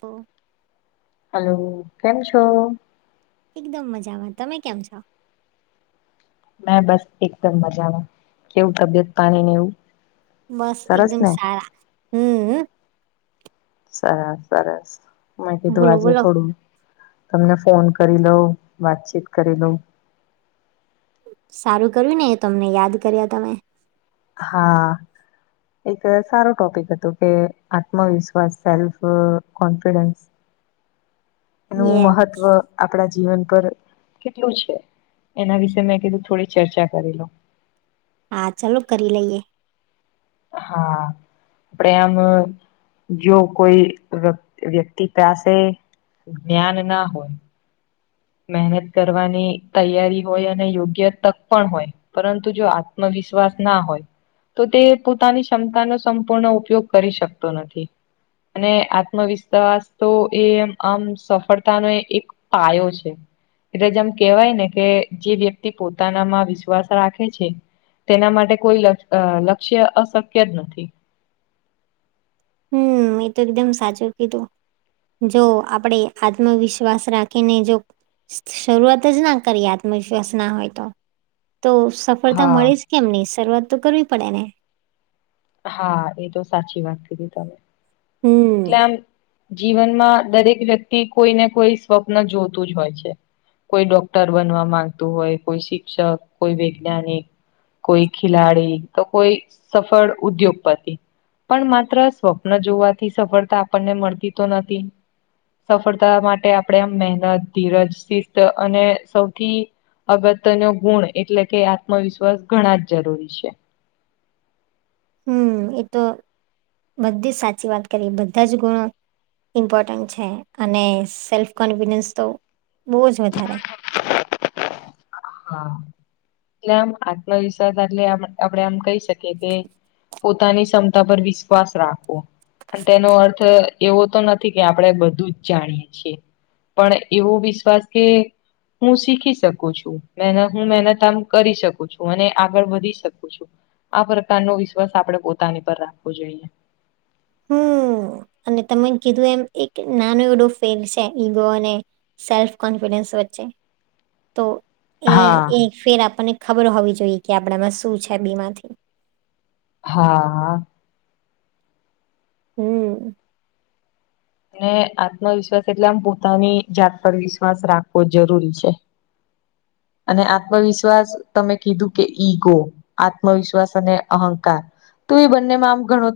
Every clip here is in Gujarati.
તો હલો, કેમ છો? એકદમ મજામાં. તમે કેમ છો? મે બસ એકદમ મજામાં. કેવું તબિયત પાણી ને એવું? બસ સરસ એકદમ ને સારા હમ. સરસ સરસ. બોલો માહીધવાજે બોલો થોડું તમને ફોન કરી લઉ. વાતચીત કરી લઉં. સારું કર્યુંને એ તમને યાદ કર્યા. તમે હા. એક સારો ટોપિક હતો કે, આત્મવિશ્વાસ સેલ્ફ કોન્ફિડન્સ એનું યે મહત્વ આપણા જીવન પર કેટલું છે, એના વિશે મેં કીધું. થોડી ચર્ચા કરી લો. હા, ચાલો કરી લઈએ. હા. આપણે આમ જો કોઈ વ્યક્તિ પાસે ન હોય મહેનત કરવાની તૈયારી હોય અને યોગ્ય તક પણ હોય. પરંતુ જો આત્મવિશ્વાસ ના હોય. તો તે પોતાની ક્ષમતાનો સંપૂર્ણ ઉપયોગ કરી શકતો નથી. અને આત્મવિશ્વાસ તો, એમ આમ સફળતાનો એક પાયો છે. એટલે જેમ કેવાયને, જે વ્યક્તિ પોતાનામાં વિશ્વાસ રાખે છે. તેના માટે કોઈ લક્ષ્ય અશક્ય જ નથી. હમ એ તો એકદમ સાચું કીધું જો આપણેે આત્મવિશ્વાસ રાખીને જો શરૂઆત જ ના કરી આત્મવિશ્વાસ ના હોય તો તો સફળતા હા મળે જ કે એમની શરૂઆત તો કરવી પડે હા એ તો સાચી વાત કીધી તમે હમ એટલેમ જીવનમાં દરેક વ્યક્તિ કોઈને કોઈ સ્વપ્ન જોતું જ હોય છે. કોઈ ડોક્ટર બનવા માંગતું હોય, કોઈ શિક્ષક, કોઈ વૈજ્ઞાનિક. કોઈ ખેલાડી, તો કોઈ સફળ, ઉદ્યોગપતિ. પણ માત્ર સ્વપ્ન જોવાથી સફળતા આપણને મળતી તો નથી. સફળતા માટે આપણે આમ મહેનત ધીરજ શિસ્ત અને સૌથી. અગત્ય ન ગુણ એટલે કે આત્મવિશ્વાસ ઘણા જ જરૂરી છે. હમ એ તો બધી જ સાચી વાત કરી બધા જ ગુણો ઇમ્પોર્ટન્ટ છે અને સેલ્ફ કોન્ફિડન્સ તો બહુ જ વધારે. હા એટલે આમ આત્મવિશ્વાસ અટલે આપડે આમ કહી શકીએ કે. પોતાની ક્ષમતા પર વિશ્વાસ રાખો. અને તેનો અર્થ એવો તો નથી કે આપણે બધું જ જાણીએ છીએ. પણ એવો વિશ્વાસ કે હું શીખી શકું છું. મહેનત હું મહેનત આમ કરી શકું છું અને આગળ વધી શકું છું આ પ્રકારનો વિશ્વાસ આપડે પોતાની પર રાખવો જોઈએ. [inaudible] હમ્મ અને તમે કીધું એમ એક નાનો એવડો ફેરછે ઈગો અને. સેલ્ફ કોન્ફિડન્સ વચ્ચે તો એ હા એક ફેર આપણને ખબર હોવી જોઈએ કે આપડામાં શું છે બે માંથી. હા આ આ. હમ અને આત્મવિશ્વાસ એટલે આમ પોતાની જાત પર વિશ્વાસ રાખવો જરૂરી છે. અને આત્મવિશ્વાસ તમે કીધું કે ઈગો. આત્મવિશ્વાસ અને અહંકાર તો એ બંનેમાં આમ ઘણો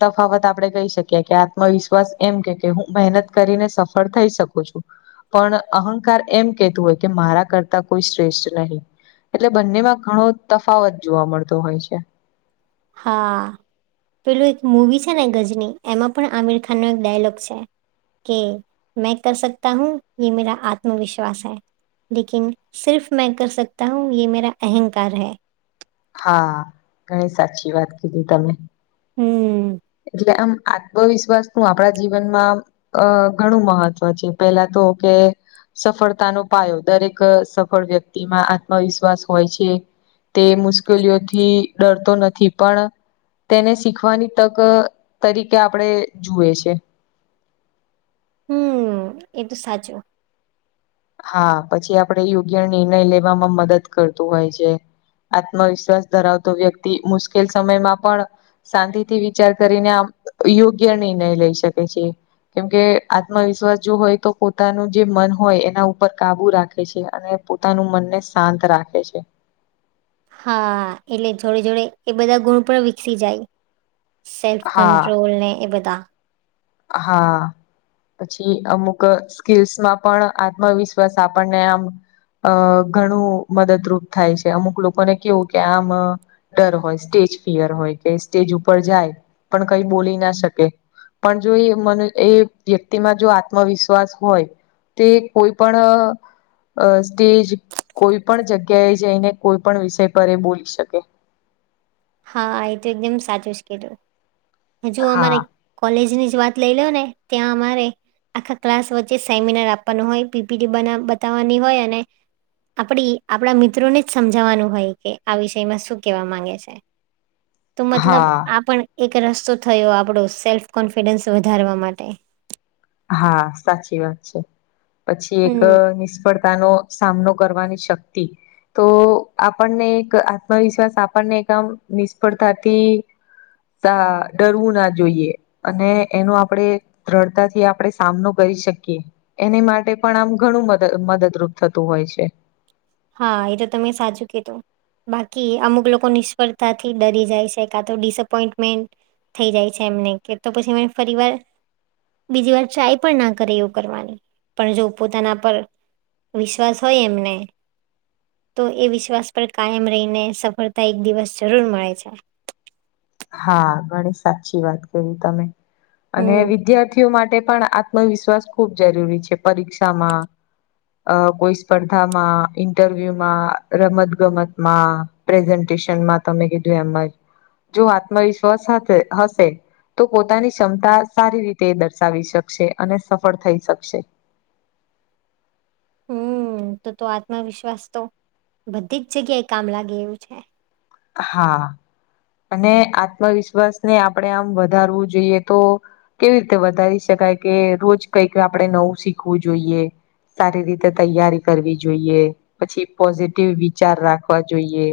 તફાવત આપડે કહી શકીએ કે આત્મવિશ્વાસ એમ કે કે હું મહેનત કરીને સફળ થઈ શકું છું પણ અહંકાર એમ કેતું હોય કે મારા કરતા કોઈ શ્રેષ્ઠ નહીં એટલે બંનેમાં ઘણો તફાવત જોવા મળતો હોય છે હા પેલું એક મૂવી છે ને ગજની એમાં પણ આમિર ખાનનો એક ડાયલોગ છે કે મેં કર સકતા હું યે મેરા આત્મવિશ્વાસ હૈ લેકિન સિર્ફ મેં કર સકતા હું એ મેરા અહંકાર હૈ હા ઘણી સાચી વાત કીધી તમે હમ્મ એટલે આમ આત્મવિશ્વાસ હું આપણા જીવનમાં અ ઘણું મહત્વ છે પેલા તો કે સફળતાનો પાયો દરેક સફળ વ્યક્તિમાં આત્મવિશ્વાસ હોય છે તે મુશ્કેલીઓથી ડરતો નથી પણ તેને શીખવાની તક તરીકે આપણેે જુએ છે હમ એ તો સાચું હા પછી આપડે યોગ્ય નિર્ણય લેવામાં મદદ કરતું હોય છે આત્મવિશ્વાસ ધરાવતો વ્યક્તિ મુશ્કેલ સમયમાં પણ શાંતિથી વિચાર કરીને આમ યોગ્ય નિર્ણય લઈ શકે છે કેમકે આત્મવિશ્વાસ જો હોય તો પોતાનું જે મન હોય એ એના ઉપર કાબુ રાખે છે અને પોતાનું મનને શાંત રાખે છે હા એટલે જોડે જોડે બધા ગુણ પણ વિકસી જાય સેલ્ફ હા કંટ્રોલ ને એ બધા હા. પછી અમુક સ્કીલ્સમાં પણ આત્મવિશ્વાસ આપણને આમ અ ઘણું મદદરૂપ થાય છે અમુક લોકોને કેવું કે આમ ડર હોય સ્ટેજ ફિયર હોય કે સ્ટેજ ઉપર જાય પણ કઈ બોલી ના શકે. પણ જો એ મને એ વ્યક્તિમાં જો આત્મવિશ્વાસ હોય. તે કોઈ પણ અ સ્ટેજ કોઈ પણ જગ્યાએ જઈને કોઈ પણ વિષય પર એ બોલી શકે. હા એ તો એકદમ સાચું જ કધું હજુ અમારે હા કોલેજની જ વાત લઈ લો ને ત્યાં અમારે આખા ક્લાસ વચ્ચે સેમિનાર આપવાનું હોય પીપીટી બના બતાવવાની હોય અને આપડી આપણા મિત્રોને જ સમજાવાનું હોય કે આ વિષયમાં શું કેવા માંગે છે. તો મતલબ હા આ પણ એક રસ્તો થયો આપણો સેલ્ફ કોન્ફિડન્સ વધારવા માટે હા સાચી વાત છે પછી એક હમ નિષ્ફળતાનો સામનો કરવાની શક્તિ તો આપણને એક આત્મવિશ્વાસ આપણને એક આમ નિષ્ફળતાથી તા ડરવું ના જોઈએ અને એનું આપણે દ્વઢતાથી આપણે સામનો કરી શકીએ એની માટે પણ આમ ઘણું મદદ મદદરૂપ થતું હોય છે. હા એ તો તમે સાચું કીધું. બાકી અમુક લોકો નિષ્ફળતાથી ડરી જાય છે કા તો ડિસઅપોઈન્ટમેન્ટ થઈ જાય કે એમને કે તો પછી ફરી વાર બીજી વાર ટ્રાય પણ ના કરે એ કરવાની પણ જો પોતાના પર વિશ્વાસ હોય એમને તો એ વિશ્વાસ પર કાયમ રહીને સફળતા એક દિવસ જરૂર મળે છે. હા ગણી સાચી વાત કહી તમે અને હમ. વિદ્યાર્થીઓ માટે પણ આ આત્મવિશ્વાસ ખુબ જરૂરી છે પરીક્ષામાં અ કોઈ સ્પર્ધામાં ઇન્ટરવ્યુમાં રમત ગમતમાં પ્રેઝન્ટેશનમાં તમે કીધું એમ જ. જો આત્મવિશ્વાસ હશે હશે તો પોતાની ક્ષમતા સારી રીતે દર્શાવી શકશે અને સફળ થઈ શકશે હમ તો તો આત્મવિશ્વાસ તો બધી જ જગ્યાએ કામ લાગે એવું છે. હા. અને આત્મવિશ્વાસને આપણેે આમ વધારવું જોઈએ તો કેવી રીતે વધારી શકાય કે રોજ કઈક આપણે નવું શીખવું જોઈએ. સારી રીતે તૈયારી કરવી જોઈએ પછી પોઝિટિવ વિચાર રાખવા જોઈએ.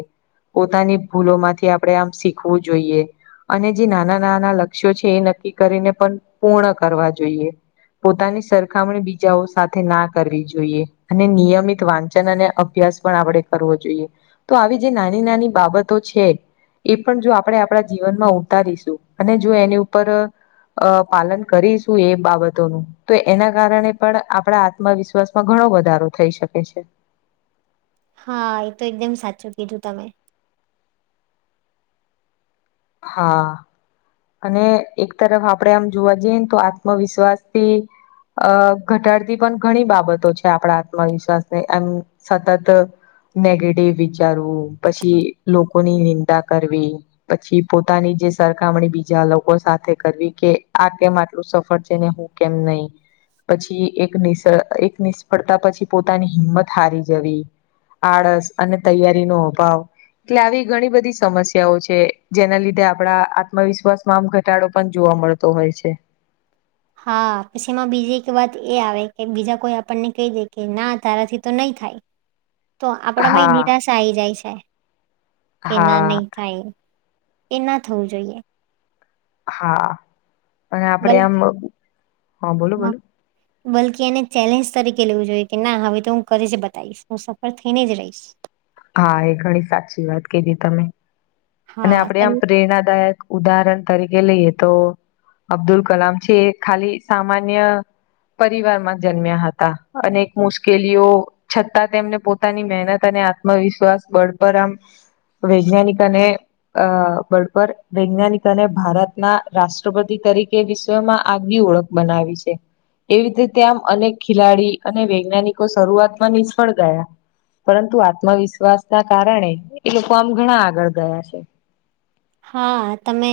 પોતાની ભૂલોમાંથી આપડે આમ શીખવું જોઈએ. અને જે નાના નાના લક્ષ્યો છે એ નક્કી કરીને પણ પૂર્ણ કરવા જોઈએ. પોતાની સરખામણી બીજાઓ સાથે ના કરવી જોઈએ અને નિયમિત વાંચન અને અભ્યાસ પણ આપણે કરવો જોઈએ તો આવી જે નાની નાની બાબતો છે એ પણ જો આપણે આપણા જીવનમાં ઉતારીશું અને જો એની ઉપર અ પાલન કરીશું એ બાબતોનું તો એના કારણે પણ આપણા મા વિશ્વાસમાં ઘણો વધારો થઈ શકે છે. હા એ તો એકદમ સાચું કીધું તમે. હા. અને એક તરફ આપણેે આમ જોવા જઈએ ને તો આત્મવિશ્વાસથી અ ઘટાડતી પણ ઘણી બાબતો છે આપણા આત્મવિશ્વાસ ને એમ સતત નેગેટિવ વિચારો પછી લોકોની નીંદા કરવી પછી પોતાની જે સરખામણી બીજા લોકો સાથે કરવી કે આ કેમ આટલું સફળ છે ને હું કેમ નહી પછી એક નિશ એક નિષ્ફળતા પછી પોતાની હિંમત હારી જવી આળસ અને તૈયારીનો અભાવ એટલે આવી ઘણી બધી સમસ્યાઓ છે જેના લીધે આપડા આત્મવિશ્વાસમાં આમ ઘટાડો પણ જોવા મળતો હોય છે હા પછી એમાં બીજી એક વાત એ આવે કે બીજા કોઈ આપણને કહી દે કે ના તારાથી તો નહી થાય હ [inaudible] તો આપડામાં એ નિરાશા આઈ જાય છે કે ના હા નહી થાય એ ના થવું જોઈએ હા અને આપડે બલ આમ હા હા બોલો બોલો બલકી એને ચેલેન્જ તરીકે લેવું જોઈએ કે ના હવે તો હું કરીશ જ બતાવીશ હું સફર થઈને જ રહીશ હા એ ઘણી સાચી વાત કીધી તમે અને હા આપડે તમ આમ પ્રેરણાદાયક ઉદાહરણ તરીકે લઈએ તો અબ્દુલ કલામ છે એ ખાલી સામાન્ય પરિવારમાં જન્મ્યા હતા અનેક મુશ્કેલીઓ છતાં તેમને પોતાની મહેનત અને આત્મવિશ્વાસ બળ પર આમ વૈજ્ઞાનિક અને અ બડ પર વૈજ્ઞાનિક અને ભારતના રાષ્ટ્રપતિ તરીકે વિષ્વમાં આગવી ઓળખ બનાવી છે એવી રીતે આમ અનેક ખિલાડી અને વૈજ્ઞાનિકો શરૂઆતમાં નિષ્ફળ ગયા પરંતુ આત્મવિશ્વાસના કારણે એ લોકો આમ ઘણા આગળ ગયા છે હા તમે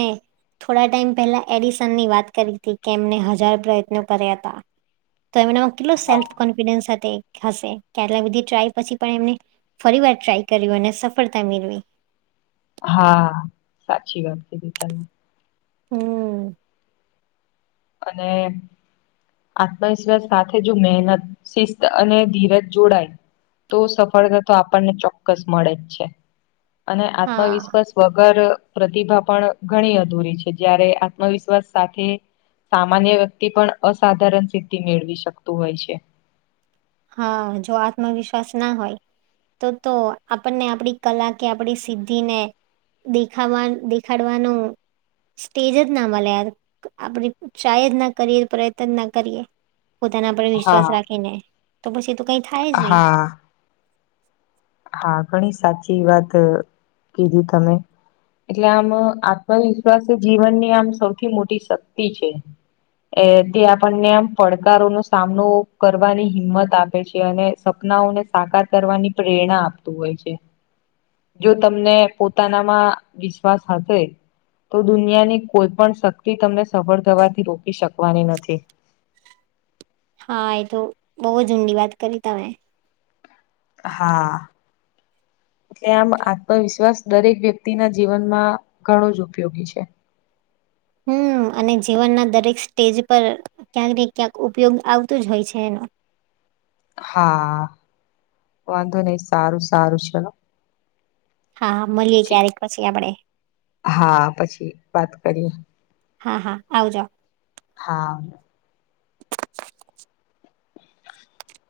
થોડા ટાઈમ પહેલા એડિસનની વાત કરી હતી કે એમને હજાર પ્રયત્નો કર્યા હતા તો એમનામાં કેટલુ સેલ્ફ હા કોન્ફિડન્સ સાથે હશે કે આટલા બધી ટ્રાય પછી પણ એમને ફરી વાર ટ્રાય કર્યું અને સફળતા મેળવી હા સાચી વાત કીધી તમે હમ અને આત્મવિશ્વાસ સાથે જો મહેનત શિસ્ત અને ધીરજ જોડાય તો સફળતા તો આપણને ચોક્કસ મળે જ છે અને હા આત્મવિશ્વાસ વગર પ્રતિભા પણ ઘણી અધૂરી છે જયારે આત્મવિશ્વાસ સાથે સામાન્ય વ્યક્તિ પણ અસાધારણ સિદ્ધિ મેળવી શકતું હોય છે હા જો આત્મવિશ્વાસ ના હોય તો તો આપણને આપડી કલા કે આપણી સિદ્ધિને દેખાવા દેખાડવાનું સ્ટેજ જ ના મળે યાર આપણે ટ્રાય જ ના કરીએ પ્રયત્ન જ ના કરીએ પોતાના પર વિશ્વાસ હા રાખીને તો પછી એ તો કઈ થાય જ નહી હા હા ઘણી સાચી વાત કીધી તમે એટલે આમ આત્મવિશ્વાસ જીવનની આમ સૌથી મોટી શક્તિ છે એ તે આપડને આમ પડકારોનો સામનો કરવાની હિંમત આપે છે અને સપનાઓને સાકાર કરવાની પ્રેરણા આપતું હોય છે જો તમને પોતાનામાં વિશ્વાસ હશે તો દુનિયાની કોઈ પણ શક્તિ તમને સફળ થવાથી રોકી શકવાની નથી હા એ તો બહુ જ ઊંડી વાત કરી તમે હા, કે આમ આત્મવિશ્વાસ દરેક વ્યક્તિના જીવનમાં ઘણો જ ઉપયોગી છે. હમ અને જીવનના દરેક સ્ટેજ પર ક્યાંક ને ક્યાંક ઉપયોગ આવતું જ હોય છે એનો હા, વાંધો નહીં સારું સારું હા, મળીએ ક્યારેક પછી આપડે હા, પછી વાત કરીએ હા, હા, આવજો હા, [inaudible]